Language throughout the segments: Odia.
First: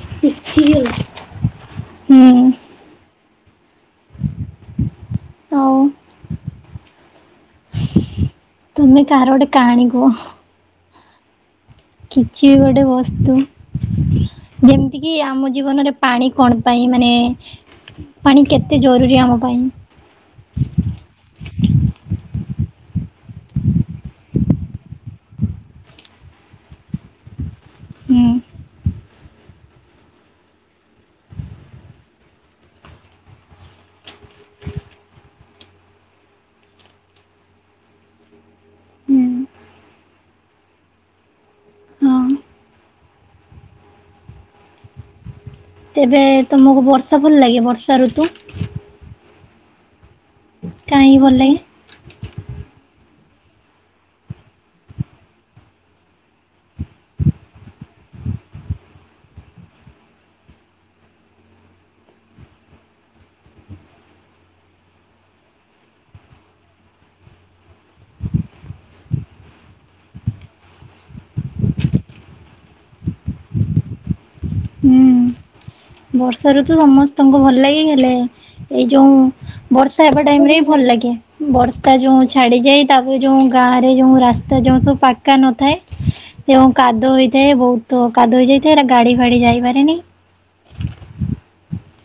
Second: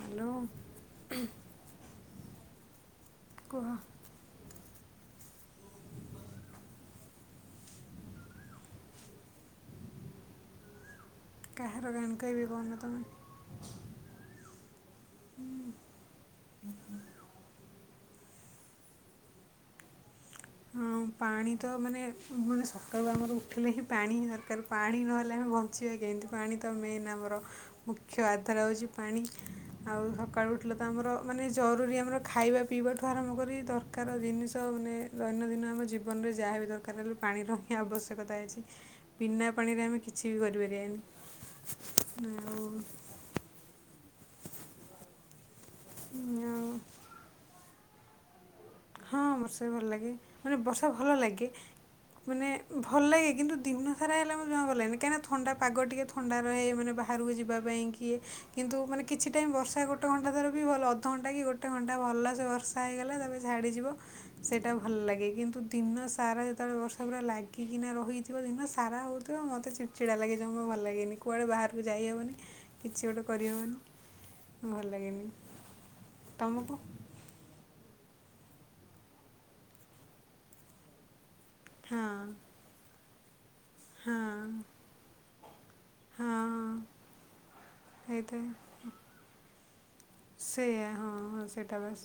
ହ୍ୟାଲୋ ତିଥିଗଲା। ହୁଁ ହୁଁ କୁହ। ଆଉ ତୁମେ କାହାର ଗୋଟେ କାହାଣୀ କୁହ। କାହାର [unintelligible] କିଛି କହୁନ ଗୋଟେ ତମେ ବସ୍ତୁ। ଯେମିତିକିି ଆମ ଜୀବନରେ ପାଣି କଣ ପାଇଁ ମାନେ ପାଣି କେତେ ଜରୁରୀ ଆମ ପାଇଁ। ଅଁ ପାଣି ତ ମାନେ, ମାନେ ସକାଳୁ ଆମର ଉଠିଲେ ହିଁ ପାଣି ଦରକାର ପାଣି ନହେଲେ ଆମେ ବନ୍ଦ [unintelligible] କେମିତି ପାଣି ତ ମେନ୍ ଆମର ମୁଖ୍ୟ ହୁଁ। ଆଧାର ହେଉଛି ପାଣି ଆଉ ସକାଳୁ ଉଠିଲ ତ ଆମର ମାନେ ଜରୁରୀ ଆମର ଖାଇବା ପିଇବାଠୁ ଆରମ୍ଭ କରି ଦରକାର ଜିନିଷ ମାନେ ଦୈନନ୍ଦିନ ଆମେ ଜୀବନରେ ଯାହାବି ଦରକାର ହେଲେ ପାଣି ର ହି ଆବଶ୍ୟକତା ଅଛି। ହୁଁ ବିନା ପାଣିରେ ଆମେ କିଛି ବି ହଁ କରିପାରିବାନି ଆଉ ତେବେ ଆଉ ତମକୁ ବର୍ଷା ଭଲ ଲାଗେ ବର୍ଷା ଋତୁ ହଁ ବର୍ଷା ବି ଭଲ ଲାଗେ। ମାନେ ବର୍ଷା ଭଲ ଲାଗେ ମାନେ ଭଲ ଲାଗେ କିନ୍ତୁ ଦିନ ସାରା ହେଲେ ମୁଁ ଜା ଗଲେ କାହିଁନା ଥଣ୍ଡା ପାଗ ଟିକେ ଥଣ୍ଡା ରହେ ମାନେ ବାହାରକୁ ଯିବା ପାଇଁ କିଏ କିନ୍ତୁ ମାନେ କିଛି ଟାଇମ୍ ବର୍ଷା ଗୋଟେ ଘଣ୍ଟା ଧର ବି ଭଲ ଅଧଘଣ୍ଟା କି ଗୋଟେ ଗୋଟେ ଘଣ୍ଟା ଭଲସେ ବର୍ଷା ହେଇଗଲା ତବେ ଛାଡ଼ିଯିବ ସେଇଟା ଭଲ ଲାଗେ କିନ୍ତୁ ଦିନ ସାରା ଯେତେବେଳେ ବର୍ଷା ପୁରା ଲାଗିକିନା ରହି ଥିବ ଦିନସାରା ହେଉଥିବ ମତେ ଚିଡ଼ଚିଡ଼ା ଲାଗେଯିବ ମୋ ଭଲ ଲାଗେନି କୁଆଡ଼େ ବାହାରକୁ ଯାଇହବନି କିଛି ଗୋଟେ କରି ହବନି। ଭଲ ହୁଁ ଲାଗେନି ବର୍ଷା ତମକୁ ଋତୁ ସମସ୍ତେ ତଙ୍କୁ ଭଲ ଲାଗି ହେଲେ ଏଇ ଯୋଉ ବର୍ଷା ହେବା ଟାଇମ ରେ ବି ଭଲ ଲାଗେ ବର୍ତ୍ତା ହଁ ଯୋଉ ଛାଡି ଯାଇ ତାପରେ ଯୋଉ ଗାଁ ରେ ଯୋଉ ହଁ ରାସ୍ତା ଯୋଉ ସବୁ ପାକା ନଥାଏ ହଁ ଏବଂ କାଦ ହେଇଥାଏ ବହୁତ ତ କାଦୁଇ ଯାଇଥିବ ହେରା ଗାଡ଼ି ଫାଡ଼ି ଯାଇପାରେନି ସେୟା ହଁ ହଁ ସେଇଟା ବସ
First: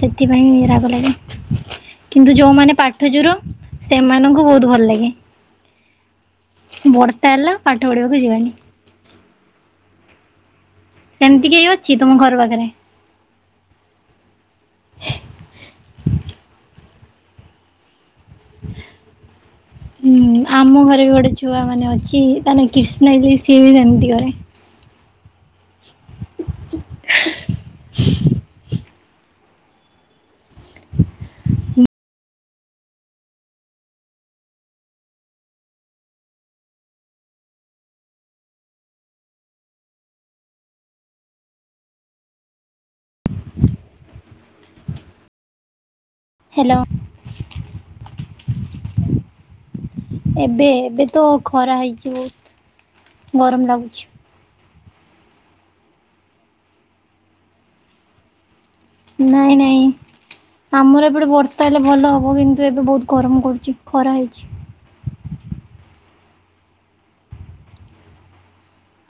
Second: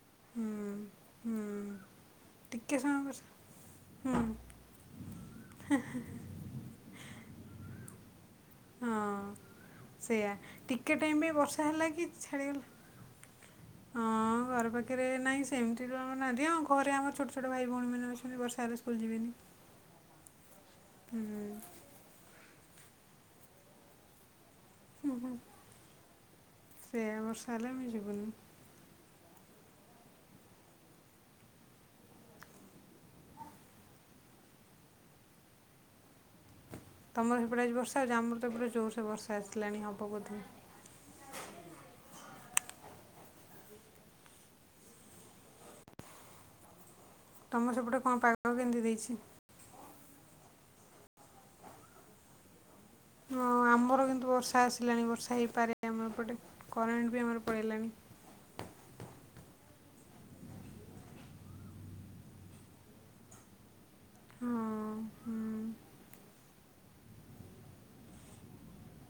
ସେଥିପାଁଇ ରାଗ ଲାଗେ ହୁଁ କିନ୍ତୁ ଯୋଉମାନେ ଟିକେ ସମୟ ପାଠ ବର୍ଷା ଯୁର ସେମାନଙ୍କୁ ବହୁତ ଭଲ ଲାଗେ। ହେଁ ହେଁ ବର୍ତ୍ତା ହେଲା ପାଠ ପଢିବାକୁ ଯିବାନି ହଁ ସେୟା ଟିକେ ଟାଇମରେ ସେମିତି ବର୍ଷା କେହି ହେଲା ଅଛି କି ତମ ଘର ପାଖରେ? ଛାଡ଼ିଗଲା ହଁ ଘର ପାଖରେ ନାହିଁ ସେମିତି ତ ନାହାନ୍ତି ଆଉ ଘରେ ଆମର ଛୋଟ ଛୋଟ ଭାଇ ଭଉଣୀ ମାନେ ଅ ଫୁଣି ବର୍ଷା ହେଲେ ସ୍କୁଲ ଯିବିନି ହୁଁ ଆମ ଘରେ ବି ଗୋଟେ ଛୁଆ ମାନେ ଅଛି ତା ନା କ୍ରିଷ୍ଣା ଲେ ସିଏ ବି ସେମିତି କରେ ହୁ ହୁ ସେୟା ବର୍ଷା ହେଲେ ଆମେ ଯିବୁନି। ତମର ସେପଟେ ଆଜି ବର୍ଷା ହେଉଚି ଆମର ତ ଏପଟେ ଜୋରସେ ବର୍ଷା ଆସିଲାଣି ହଵ ବୋଧି? ହ୍ୟାଲୋ ତମ ସେପଟେ କଣ ପାଗ କେମିତି ଦେଇଛି? ଏବେ ଏବେ ତ ଖରା ହେଇଛି ବହୁତ ହଁ ଗରମ ଲାଗୁଛି ଆମର କିନ୍ତୁ ବର୍ଷା ଆସିଲାଣି ବର୍ଷା ହେଇପାରେ ଆମର ଏପଟେ କରେଣ୍ଟ ବି ଆମର ପଳେଇଲାଣି। ନାଇଁ ନାଇଁ ଆମର ଏପଟେ ବର୍ଷା ହେଲେ ଭଲ ହବ କିନ୍ତୁ ଏବେ ବହୁତ ଗରମ କରୁଚି ଖରା ହେଇଛି ହଁ ହଁ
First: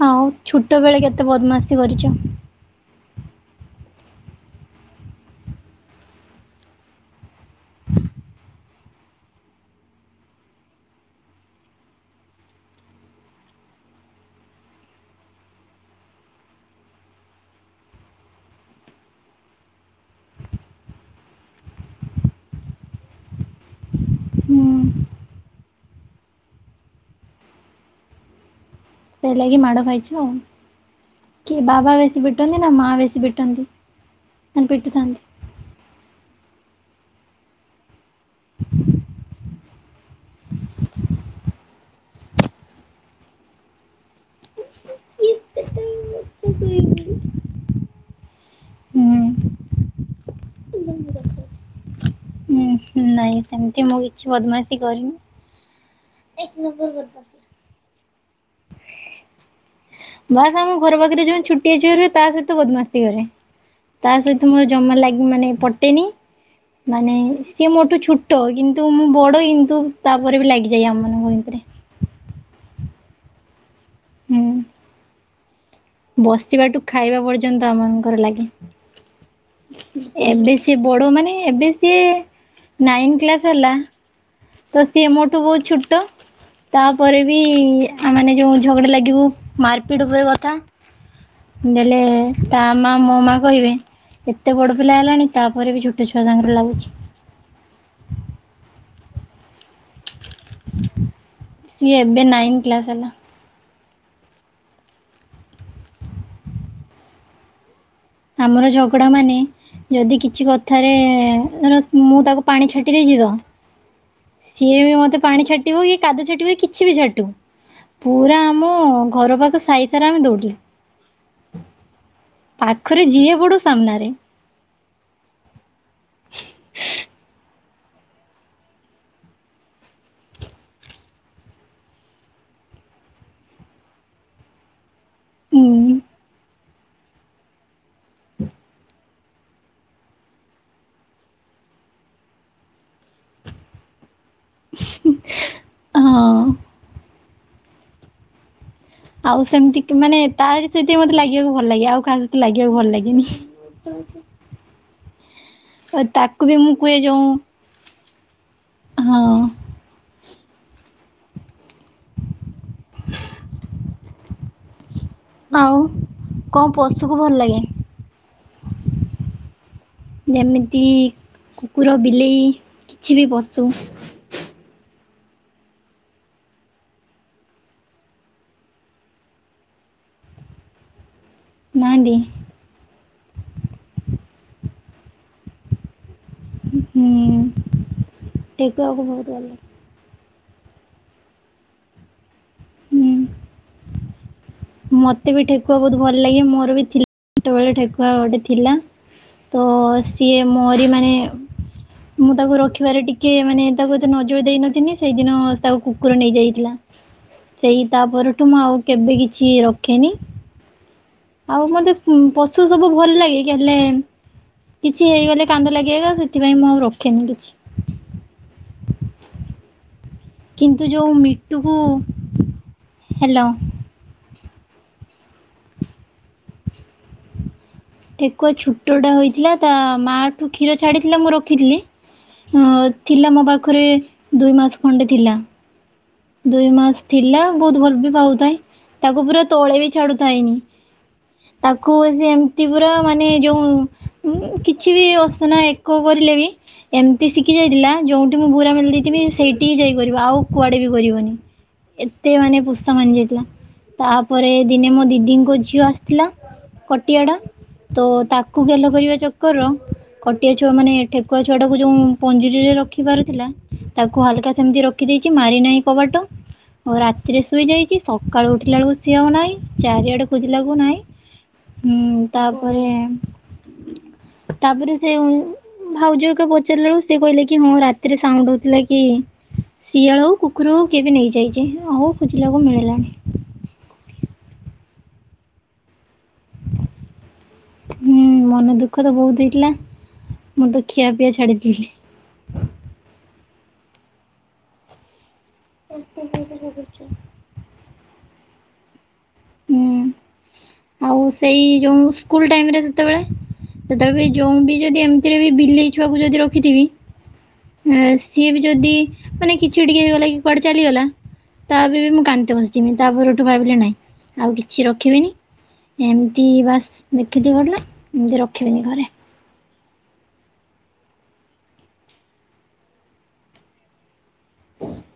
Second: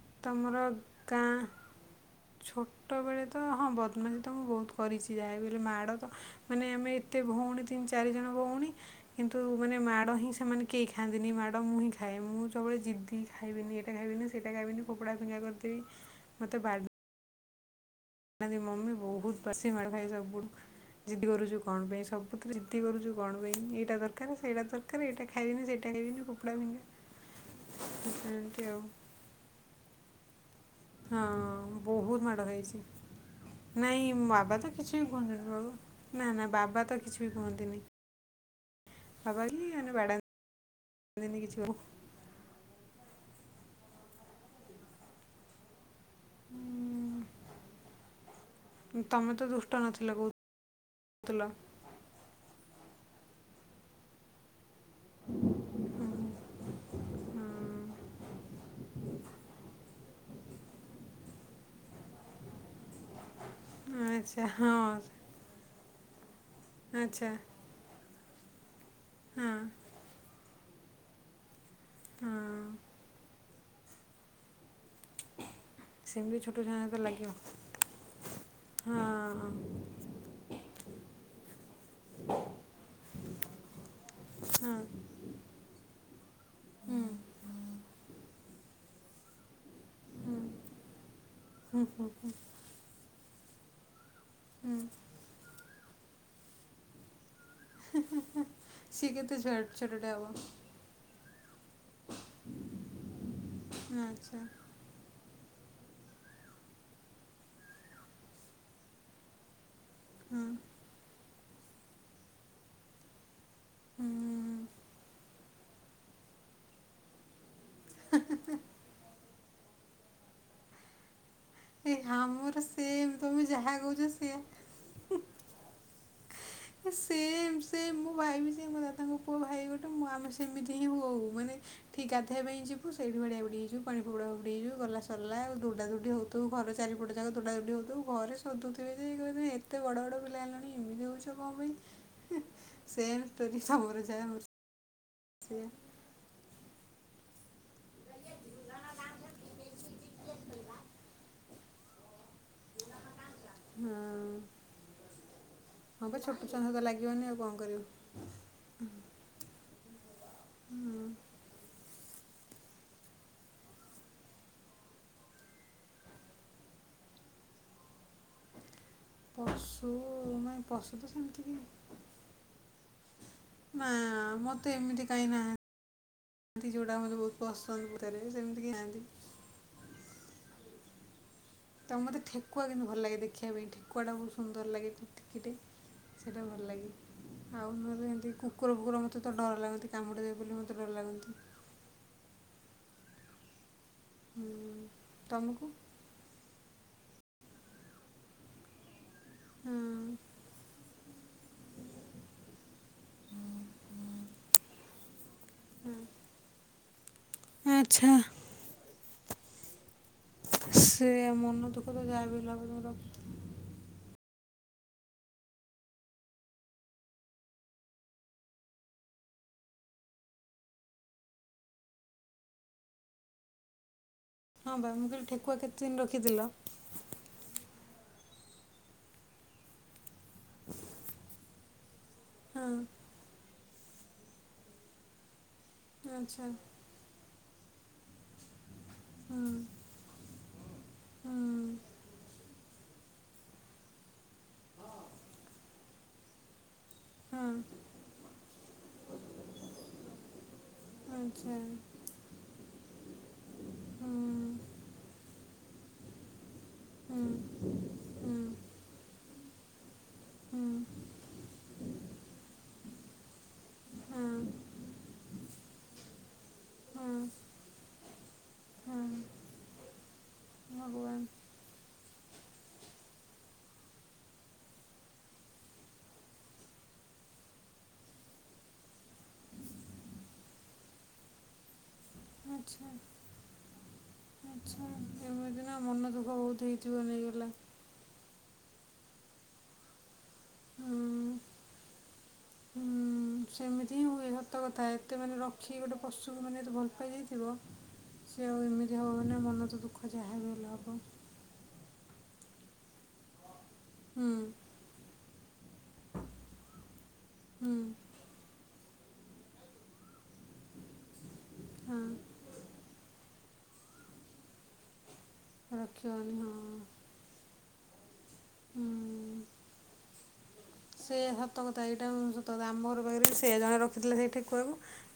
ଆଉ ତମର ଛୋଟ ବେଳେ କେତେ ଗାଁ ବଦ୍ମାସି କରିଛ? ଛୋଟବେଳେ ତ ହଁ ବଦମାଜି ତ ମୁଁ ବହୁତ କରିଛି ଯାହାକହିଲେ ମାଡ଼ ତ ମାନେ ଆମେ ଏତେ ଭଉଣୀ ତିନି ଚାରି ଜଣ ଭଉଣୀ କିନ୍ତୁ ମାନେ ମାଡ଼ ହିଁ ସେମାନେ କେହି ଖାଆନ୍ତିନି ମାଡ଼ ମୁଁ ହିଁ ଖାଏ ମୁଁ ସବୁବେଳେ ଜିଦ୍ଦି ଖାଇବିନି ଏଟା ଖାଇବିନି ସେଇଟା ଖାଇବିନି ଫୋପଡା ଫିଙ୍ଗା କରିଦେବି ମତେ ବା ଡାନ୍ତୀ ମମି ବହୁତ ପସି ମଡ ଖାଇ ସୁୁ ଜିଦ୍ଦି କରୁଛୁ କଣ ପାଇଁ ସବୁଥିରେ ଜିଦି କରୁଛୁ କଣ ପାଇଁ ଏଇଟା ଦରକାର ସେଇଟା ଦର ହୁଁ। କାରେ ଏଇଟା ଖାଇବିନି ସେଇଟା ଖାଇବିନି ଫୋପଡା ଫିଙ୍ଗା ଏମିତି ଆଉ ସେ ଲାଗି ମାଡ ଖାଇଛୁ ଆଉ ହଁ କି ବାବା ବେଶୀ ବହୁତ ମାଡ଼ ପିଟନ୍ତି ନା ହେଇଛି ମା ବେଶୀ ପିଟନ୍ତି ନାଇଁ ମ ବାବା ମାନେ ତ କିଛି ବି ପିଟୁଥାନ୍ତି। କୁହନ୍ତିନି ବାବ ନା ନା ବାବା ତ କିଛି ବି କୁହନ୍ତିନି ବାବା ବି ମାନେ ବଡାନ୍ତିନି କିଛି [unintelligible] [unintelligible] ତମେ ତ ହୁଁ। ଦୁଷ୍ଟ ନଥିଲ କେଉଁଥିଲ। ନାଇଁ ସେମିତି ମୁଁ କିଛି ବଦମାସି କରିନି। [inaudible] ବାସ୍ ଆମ ଘର ପାଖରେ ଯୋଉ ଛୋଟିଆ ଛୁଆ ରୁହେ ତା ସହିତ ବଦମାସୀ କରେ। ତା ଆଚ୍ଛା ସହିତ ମୋର ହଁ ଜମା ଲାଗି ମାନେ ପ୍ ଟେନି ମାନେ ଆଚ୍ଛା ସିଏ ମୋଠୁ ଛୋଟ କିନ୍ତୁ ମୁଁ ବଡ ହଁ କିନ୍ତୁ ତାପରେ ବି ଲାଗି ଯାଏ ଆମମାନଙ୍କ ଭିତରେ। ହଁ। ହୁଁ। ସେମିତି ଛୋଟ ବସିବାଠୁ ଛୁଆଙ୍କ ସହିତ ଖାଇବା ଲାଗିବ ପର୍ଯ୍ୟନ୍ତ ଆମ ମାନଙ୍କର ହଁ ହଁ ଲାଗେ। ଏବେ ସେ ବଡ ମାନେ ଏବେ ସିଏ ନାଇନ କ୍ଲାସ ହେଲା। ହୁଁ ତ ସିଏ ମୋଠୁ ବହୁତ ଛୋଟ। ହୁଁ ତାପରେ ବି ମାନେ ଯେଉଁ ଝଗଡ଼ା ଲାଗିବୁ ମାର ପିଟ ଉପରେ କଥା। ହୁଁ ନେଲେ ହୁଁ ତା ମା ମୋ ମା କହିବେ ଏତେ ହୁଁ ବଡ଼ ପିଲା ହେଲାଣି ତାପରେ ବି ଛୋଟ ଛୁଆ ସାଙ୍ଗରେ ଲାଗୁଛି। ହି ହି ହିଁ। ସେ କେତେ ଛୁଆ ଛୋଟ ଟା ହବ? ସିଏ ଏବେ ନାଇନ୍ କ୍ଲାସ ହେଲା। ଆଚ୍ଛା। ଆମର ଝଗଡ଼ା ମାନେ ଯଦି ହଁ କିଛି କଥାରେ ଧର ମୁଁ ତାକୁ ପାଣି ଛାଟି ଦେଇଛି ତ ହୁଁ। ସିଏ ବି ମତେ ପାଣି ଛାଟିବ କି କାଦୁ ଛାଟିବ କି କିଛି ବି ଛାଟୁ ପୁରା ମୋ ଘର ପାଖ ସାଇ ସାରା ଆମେ ଦୌଡୁ। ସେଇ ହଁ ମୋର ପାଖରେ ସେମ ଯିଏ ତମେ ପଡୁ ଯାହା ସାମ୍ନାରେ କହୁଛ ସେମ୍। ସେମ୍ ସେମ୍ ମୋ ଭାଇ ବି ସେ ମୋ ଦାଦାଙ୍କ ପୁଅ ଭାଇ ଗୋଟେ ମୁଁ ଆମେ ସେମିତି ହିଁ ହୋଉ ମାନେ ସେଠି ଗାଧେଇବା ପାଇଁ ଯିବୁ ସେଇଠି ବଡ଼ିଆ ବାଡେଇ ହେଇଯିବୁ ପାଣି ଫୋପଡ଼ା ଫୋପାଡ଼ି ହେଇଯିବୁ ଗଲା ସଲା ଆଉ ଉଁ ଦୋଡା ଦୋଡି ହଉଥିବୁ ଘର ଚାରିପଟ ଯାକ ଦୌଡ ଦୌଡି ହଉଥିବୁ। ଘରେ ସୋଦୁଥିବେ ଯେ ଏତେ ବଡ଼ ପିଲା ହେଲଣି ଏମିତି ହୋଉଛ। କଣ ପାଇଁ ସେମ ଷ୍ଟୋରି ତମର ଯାହା ଆମର ସେ ସେଇଆ। ହଁ ଆଉ ସେମିତିକି ମାନେ ତାରି ସହିତ ହିଁ ମତେ ଲାଗିବାକୁ ଭଲ ଲାଗେ ଆଉ କାହା ସ ଲାଗିବାକୁ ଭଲ ଲାଗେନି। ହଁ ଆ ହଁ ବା ଛୋଟ ତାକୁ ବି ଛୁଆଙ୍କ ମୁଁ ସହିତ କୁହେ ଲାଗିବନି ଯଉଁ ଆଉ କ'ଣ କରିବୁ ହଁ। ହୁଁ ଆଉ କଣ ପଶୁକୁ ଭଲ ଲାଗେ? ପଶୁ ନାଇଁ ଯେମିତି ପଶୁ ତ ସେମିତି କି କୁକୁର ବିଲେଇ କିଛି ବି ପଶୁ ନା ମତେ ମତେ ଏମିତି କାହିଁ ନାହାନ୍ତି ଯୋଉଟା ମତେ ବହୁତ ପସନ୍ଦ ଭିତରେ ସେମିତି କେହି ନାହାନ୍ତି। ତା ନାହାନ୍ତି ମୋତେ ଠେକୁଆ କିନ୍ତୁ ଭଲ ଲାଗେ ଦେଖିବା ପାଇଁ ଠେକୁଆଟା ବହୁତ ସୁନ୍ଦର ଲାଗେ ଟିକିଟେ। ସେଇଟା ଭଲ ଲାଗେ। ହୁଁ ଆଉ ନହେଲେ ଏମିତି କୁକୁର ଠେକୁଆକୁ ଫୁକୁର ମୋତେ ବହୁତ ତ ଭଲ ଲାଗେ। ଡର ଲାଗନ୍ତି। କାମୁଡଡିଦେବେ ବୋଲି ମୋତେ ଡର ଲାଗନ୍ତି। ହୁଁ। ହୁଁ। ମତେ ବି ତମକୁ ଠେକୁଆ ବହୁତ ଭଲ ଲାଗେ ମୋର ବି ଥିଲା ପିଲାବେଳେ ଠେକୁଆ ଗୋଟେ ଥିଲା। ତ ହଁ ସିଏ ମୋରି ମାନେ ମୁଁ ତାକୁ ରଖିବାରେ ଟିକେ ମାନେ ତାକୁ ଏତେ ନଜର ଦେଇନଥିନି ସେଇଦିନ ତାକୁ କୁକୁର ନେଇଯାଇଥିଲା ସେଇ ତା ଆଚ୍ଛା ପରଠୁ ମୁଁ ଆଉ କେବେ କିଛି ରଖେନି। ସେ ଆଉ ମନ ଦୁଃଖ ମତେ ତ ଯାହା ବି ହେଲେ ହବ ପଶୁ ତମର ସବୁ ଭଲ ଲାଗେ। ହେଲେ କିଛି ହେଇଗଲେ କାନ୍ଦ ଲାଗେ ଏକା ସେଥିପାଇଁ ମୁଁ ଆଉ ରଖେନି କିଛି। କିନ୍ତୁ ଯଉ ମିଟୁକୁ ହେଲୋ। ହଁ ପା ମୁଁ କହିଲି ଠେକୁଆ କେତେ ଦିନ ରଖିଥିଲ? ଠେକୁଆ ଛୁଟଟା ହୋଇଥିଲା ତା ମାଆଠୁ କ୍ଷୀର ଛାଡ଼ିଥିଲା ମୁଁ ରଖିଥିଲି ହଁ ଥିଲା ମୋ ପାଖରେ ଦୁଇ ମାସ ଖଣ୍ଡେ ଥିଲା। ଆଚ୍ଛା ଦୁଇ ମାସ ଥିଲା ବହୁତ ଭଲ ବି ପାଉଥାଏ ତାକୁ ପୁରା ତଳେ ବି ଛାଡୁଥାଏନି। ହଁ। ତାକୁ ସେ ସେମତି ପୁରା ମାନେ ଯଉ କିଛି ବି ଅସନା ଏକ କରିଲେ ବି ଏମିତି ହଁ ଶିଖି ଯାଇଥିଲା ଯଉଠିଁ ମୁଁ ବୁରା ମେଲି ଦେଇଥିବି ସେଇଠିଁ ଯାଇକରିବ ଆଉ କୁଆଡେ ବି କରିବନି। ଆଚ୍ଛା ଏତେ ମାନେ ପୁସା ମାନିଯାଇଥିଲା ହୁଁ ତାପରେ ଦିନେ ମୋ ଦିଦିଙ୍କ ଝିଅ ଆସିଥିଲା ହୁଁ କଟିଆଡ଼ା ତ ହୁଁ ତାକୁ ଗେଲ କରିବା ଚକରର କଟିଆ ହୁଁ ଛୁଆ ମାନେ ଠେକୁଆ ଛୁଆଟାକୁ ଯଉଁ ପଞ୍ଜୁରୀରେ ରଖି ବାରଥିଲା ତାକୁ ହଁ ହାଲକା ସେମିତି ର ରଖିଦେଇକି ମାରି ନାଇଁ କବାଟ ଆଉ ହଁ ରାତିରେ ସୁଇଯାଇଛି ସକାଳୁ ଉଠିଲା ବେଳକୁ ହଁ ସିଏ ଆଉ ନାଇଁ ଚାରିଆଡ ଖୁଜିଲାଏଳକୁ ନାଇଁ ଭଗବାନ ଉଁ ତାପରେ ତାପରେ ସେଉଁ ଭାଉଜହକା ପଚାରିଲା ବଳୁ ସେ କହିଲେ କି ହଁ ରାତିରେ ସାଉଣ୍ଡ ହଉଥିଲା କି ସିଆଳ ହଉ କୁ କୁକୁର ହଉ କିଏବି ନେଇଯାଇଛି ଆଉ ଖୋଜିଲାଏଳକୁ ଆଚ୍ଛା ମିଳିଲାନି। ଆଚ୍ଛା ଏମିତି ନା ମନ ଦୁଃଖ ବହୁତ ହେଇଥିବ ନେଇଗଲା। ହୁଁ ମନେ ଦୁଃଖ ତ ବହୁତ ହେଇଥିଲା ମୁଁ ତ ହୁଁ ଖିଆ ପିଆ ଛାଡିଥିଲି। ହୁଁ ସେମିତି ହିଁ ହୁଏ ସତ କଥା ଏତେ ମାନେ ରଖିକ ଗୋଟେ ପଶୁକୁ ମାନେ ଏତେ ଭଲ ପାଇଯାଇଥିବ ସେ ଆଉ ଏମିତି ହବ ନା ମନ ହୁଁ। ତ ଦୁଃଖ ଯାହାବି ହେଲେ ହବ। ଆଉ ସେଇ ଯଉଁ ସ୍କୁଲ ଟାଇମରେ ଜେତେବେଳେ ଜେତେବେଳେ ହୁଁ ବି ଯଉଁ ବି ଯଦିଏମ ସେତେବେଳେ ବି ବିଲେଇ ଛୁଆକୁ ଯଦି ରଖିଥିବି ହୁଁ ସିଏ ବି ଯଦି ମାନେ କିଛି ଟିକେ ହେଇଗଲା କି କୁଆଡେ ଚାଲିଗଲା ତାପାଇଁବି ମୁଁ ହଁ କାନ୍ଦତେ ବସିମି ତାପରଠୁ ଭାବିଲି ନାଇଁ ଆଉ କିଛି ରଖିବିନି ରଖିବନି ଏମିତି ହଁ ବାସ୍ ଦେଖିଦି ଭଲ ଏମିତି ରଖିବିନି ଘରେ। ହୁଁ ସେ ସତ କଥା ଏଇଟା ମୁଁ ସତ କ ଆମ ଘର କହିି ସେ ଜଣେ ରଖିଥିଲେ ସେଇଠେ କୁହବୁ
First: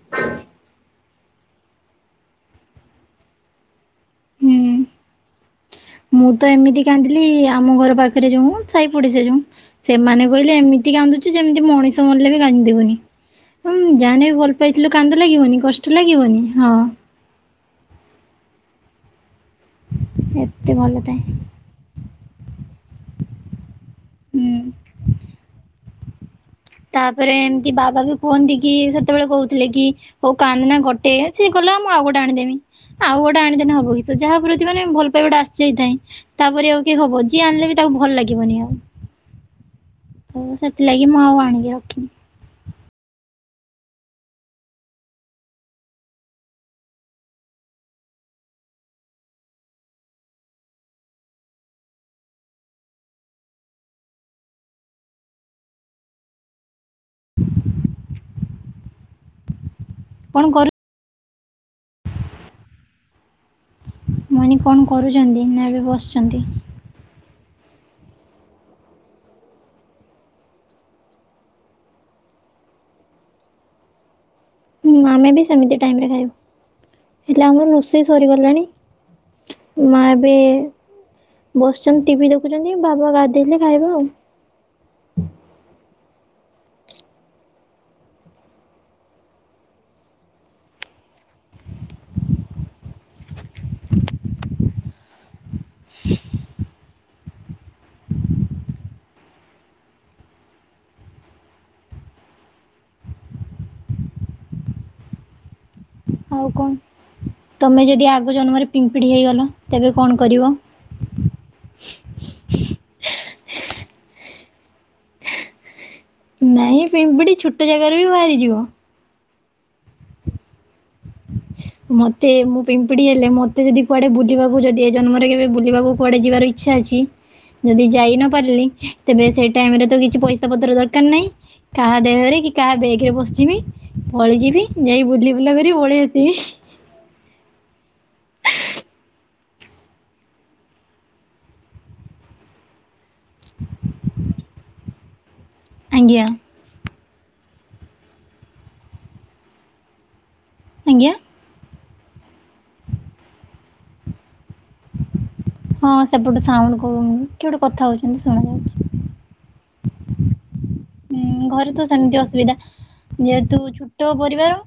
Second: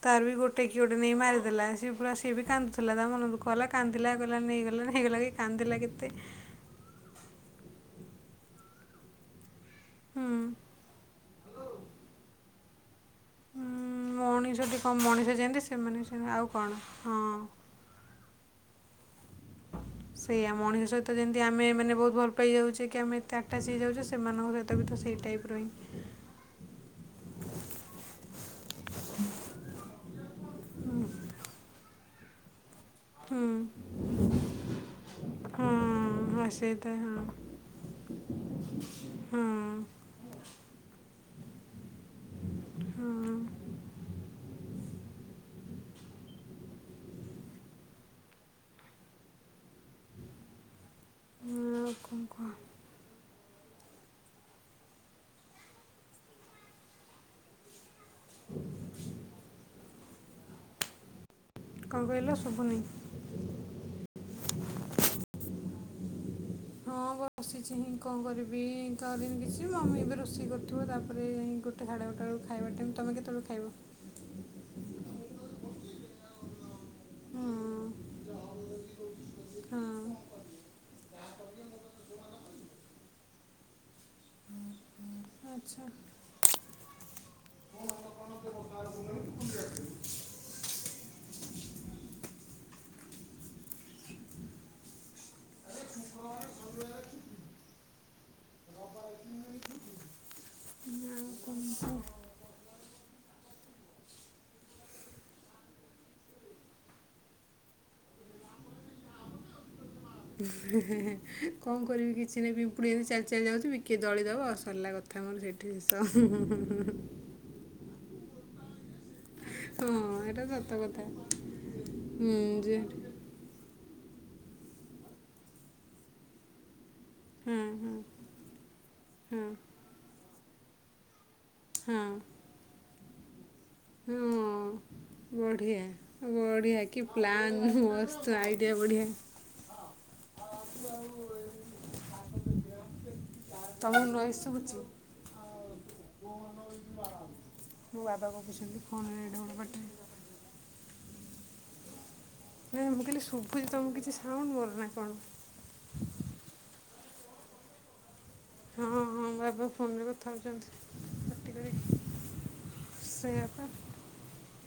ତାର ବି ଗୋଟେ କିଏ ଗୋଟେ ନେଇକି ମାରିଦେଲା ସିଏ ପୁରା ସିଏ ବି କାନ୍ଦୁଥିଲା ତା ମନଦୁଃଖ ଗଲା କାନ୍ଦିଲା କହିଲା ହୁଁ ନେଇଗଲାରେ ହେଇଗଲା କି କାନ୍ଦିଲା କେତେ। କାନ୍ଦୀଲି ଆମ ଘର ପାଖରେ ଯୋଉଁ ମ ସାାଇ ପଡିଶା ଯଉଁ ହୁଁ ସେମାନେ କହିଲେ ଏମିତି କାନ୍ଦୁଚୁ ଯେମିତି ମଣିଷ ମଲେବି କାନ୍ଦିିବୁନି। ହୁଁ ହଁ ଯାହେନେ ବି ଭଲ ମଣିଷଟି ପାଇଥିଲୁ କଣ କାନ୍ଦ ମଣିଷ ଯେମିତି ଲାଗିବନି କଷ୍ଟ ସେମାନେ ସେମିତି ଲାଗିବନି ଆଉ କଣ ହଁ। ହଁ ସେଇଆ ଏତେ ମଣିଷ ଭଲ ସହିତ ଥାଏ ଯେମ ଯଦି ଆମେ ମାନେ ବହୁତ ଭଲ ପାଇଯାଉଛେ କି ଆମେ ଏତେ ଆଟାଚ ହେଇଯାଉଛେ ସେମାନଙ୍କ ହୁଁ ସହିତ ବି ତ ସେଇ ଟାଇପ୍ର ହିଁ ତାପରେ ଏମତି ବାବା ବି ଫୋନ ଦେଇକି ସେତେବେଳେ କହୁଥିଲେ କି ହଉ କାନ୍ଦନା ଗୋଟେ ସିଏ ଗଲା ମୁଁ ଆଉଗୋଟେ ଆଣିଦେବି। ଆଉ ଗୋଟେ ହୁଁ ଆଣିଦେନେ ହବକି ସେ ଯାହା ପ୍ରତି ମାନେ ଭଲ ପାଇବାଟା ହଁ ଆସିଯାଇଥାଏ ହଁ ତାପରି ଆଉ ସେଇଟା କିଏ ହଁ ହବ ଯିଏ ଆଣିଲେ ବି ତାକୁ ଭଲ ଲାଗିବନି ଆଉ। ହଁ ତ ସେଥିଲାଗି ମୁଁ ଆଉ ଆଣିକି ରଖିନି। ହଁ। ଆଉ କଣ କୁହ? କଣ କର କଣ କହିଲ ଶୁଭୁନି? ମୁଁ କହିନି କଣ କରୁଛନ୍ତି ନା ଏବେ ବସିଛନ୍ତି? ହଁ ବସିଛି ହିଁ କଣ କରିବି କରିନି କିଛି ମମି ଏବେ ରୋଷେଇ କରୁଥିବ ତାପରେ ଗୋଟେ ସାଢ଼େ ଗୋଟେ ବେଳୁ କୁ ଖାଇବା ଟାଇମ ତମେ କେତେବେଳେ ଖାଇବ? ହୁଁ, ଆମେ ବି ସେମିତି ଟାଇମ୍ ରେ ଖାଇବୁ। ହେଲେ ଆମର ରୋଷେଇ ସରିଗଲାଣି। ମା ହଁ ଏବେ ବସିଛନ୍ତି ଟିଭିି ଦେଖୁଛନ୍ତି। ବାବା ଗାଧେଇଲେ ଖାଇବା ଆଉ। ଆଚ୍ଛା। [inaudible] [inaudible] ଆଉ କ'ଣ କୁହ? ଆଉ କଣ? ତୁମେ ଯଦି ଆଗ ଜନ୍ମରେ ପିମ୍ପିଡ଼ି ହେଇଗଲ ତେବେ କଣ କରିବ? ହେଁ, ହେଁ, ହେଁ କଣ କରିବି କିଛି ନାହିଁ, ପିମ୍ପୁଡ଼ି ଏମତି ଚାଲି ଚାଲି ଯାଉଥିବି କିଏ ଦଳିଦବ ସରଲା କ କଥା ମୋର ସେଠି ଶେଷ ହୁଁ, ହୁଁ, ହୁଁ, ହୁଁ, ହୁଁ। ସେ ଜାଗାରୁ ବି ବାହାରିଯିବ। ହଁ, ହଁ ଏଟା ସତ କଥା। ମୋତେ ହୁଁ ମୁଁ ଯେ ପିମ୍ପିଡି ଏ ହେଲେ ମୋତେ ଯଦି କୁଆଡେ ବୁଲିବାକୁ ଯଦି ଏ ଜନ୍ମରେ କେବେ ବୁଲିବାକୁ କୁଆଡେ ଯିବାର ଇଚ୍ଛା ଅଛି। ହଁ ଯଦି ହଁ ଯାଇ ନ ପାରିଲି ତେବେ ହଁ ସେଇ ଟାଇମ୍ ରେ ତ କିଛି ପଇସା ପତ୍ର ଦରକାର ନାହିଁ। କାହା ହଁ ଦେହରେ କି କାହା ବେଗ ରେ ବସିଯିମି, ପଳେଇଯିବି ହଁ ଯାଇ ବୁଲି ବୁଲା କରି ବଢ଼ିଆ ପଳେଇ ଆସିବି। ବଢ଼ିଆ କି ପ୍ଲାନ୍ ମସ୍ତ ଆଇଡ଼ିଆ ବଢ଼ିଆ। ତୋମକୁ ନଏଜ୍ ଶୁଭୁଚି? ଆଜ୍ଞା ମୋ ବାବା ଗପୁଛନ୍ତି ଫୋନ୍ ରେ ଏଡେ ବଡ଼ ପାଟି ରେ। ଆଜ୍ଞା। ନାହିଁ ମୁଁ କହିଲି ଶୁଭୁଛି ତୋମକୁ କିଛି ସାଉଣ୍ଡ ମୋର ନା କଣ? ହଁ ସେପଟୁ ସାଉଣ୍ଡ କହୁନୁ କିଏ ଗୋଟେ କଥା ହଉଛନ୍ତି ଶୁଣା ଯାଉଛି। ହଁ, ହଁ ବାବା ଫୋନ୍ ରେ କଥା ହଉଛନ୍ତି। ହୁଁ, ଘରେ ତ ସେମିତି ଅସୁବିଧା, ଯେହେତୁ ସେଇଆପା ଛୁଟ ପରିବାର।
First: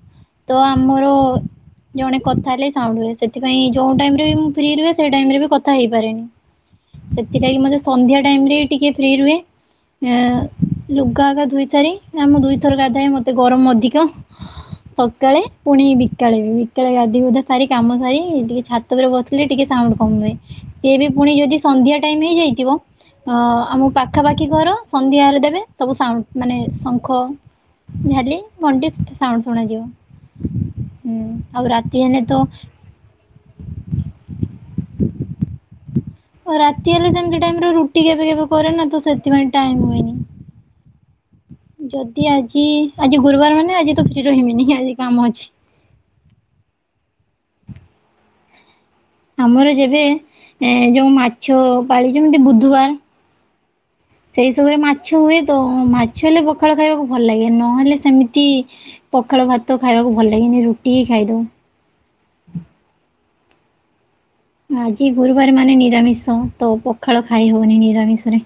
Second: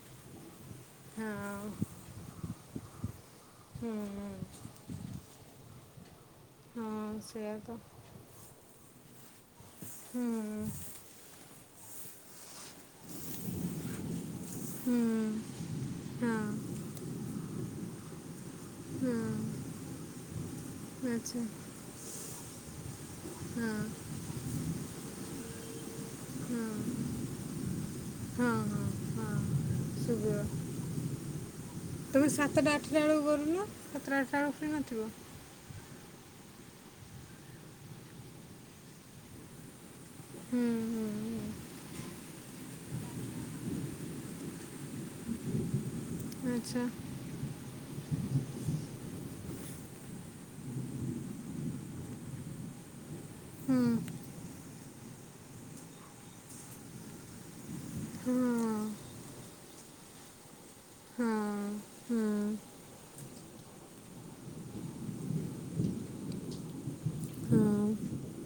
ତ ଆମର ହଁ ଜଣେ କଥା ହେଲେ ସାଉଣ୍ଡ ହୁଏ। ସେଥିପାଇଁ ହୁଁ ଯୋଉ ଟାଇମ୍ ରେ ବି ମୁଁ ଫ୍ରି ରୁହେ ସେଇ ଟାଇମ୍ ରେ ବି କଥା ହେଇପାରେନି। ହଁ ସେଇଆ ସେଥିଲାଗି ତ ମୋତେ ସନ୍ଧ୍ୟା ଟାଇମ୍ ରେ ଟିକେ ଫ୍ରି ରୁହେ ଏ ହୁଁ ଲୁଗା ଏକା ଧୁଇ ସାରି, ନା ମୁଁ ଦୁଇଥର ଗାଧାଏ ମୋତେ ଗରମ ଅଧିକ। ହୁଁ ସକାଳେ ପୁଣି ବିକାଳେ ହଁ ବି, ବିକାଳେ ଗାଧେଇ ଗୁଧା ସାରି କାମ ସାରି। ଟିକେ ଛା ତ ଉପରେ ହଁ ବସିଲେ ଟିକେ ସାଉଣ୍ଡ କମ ହୁଏ। ସିଏ ବି ପୁଣି ଆଚ୍ଛା ଯଦି ସନ୍ଧ୍ୟା ଟାଇମ୍ ହେଇଯାଇଥିବ ଅ, ହଁ ଆମ ପାଖାପାଖି ଘର ସନ୍ଧ୍ୟା ହେଲେ ଦେବେ ସବୁ ସାଉଣ୍ଡ ମାନେ ହଁ ଶଙ୍ଖ ଝାଲି ହଁ ହଁ ଘଣ୍ଟି ହଁ ସାଉଣ୍ଡ ଶୁଣାଯିବ। ଶୁଭିବ ହୁଁ ଆଉ ରାତି ହେଲେ ତୁମେ ତ ସାତଟା ଆଠଟା ବେଳକୁ କରୁନ। ସାତଟା ଆଠଟା ବେଳକୁ ଫ୍ରି ନଥିବ? ଓ ରାତି ହେଲେ ସେମିତି ଟାଇମ୍ ର ରୁଟି କେବେ କେବେ କରେ ନା ତ ସେଥିପାଇଁ ଟାଇମ୍ ହୁଏନି। ହୁଁ, ହୁଁଁ, ହୁଁ। ଯଦି ଆଜି ଆଜି ଗୁରୁବାର ମାନେ ଆଜି ତ ଫ୍ରି ରହିମିନି ଆଜି କାମ ଅଛି। ଆଚ୍ଛା। ଆମର ଯେବେ ଏ ଯୋଉ ମାଛ ପାଳି ଯେମିତି ବୁଧବାର। ହୁଁ। ସେଇ ସବୁରେ ମାଛ ହୁଏ ତ, ମାଛ ହେଲେ ପଖାଳ ଖାଇବାକୁ ଭଲ ଲାଗେ। ନହେଲେ ସେମିତି ହଁ ପଖାଳ ଭାତ ଖାଇବାକୁ ଭଲ ଲାଗେନି, ରୁଟି ହି ଖାଇଦଉ। ହଁ ଆଜି ଗୁରୁବାର ମାନେ ନିରାମିଷ, ତ ପଖାଳ ଖାଇ ହଁ ହଉନି ହଁ ନିରାମିଷ ରେ।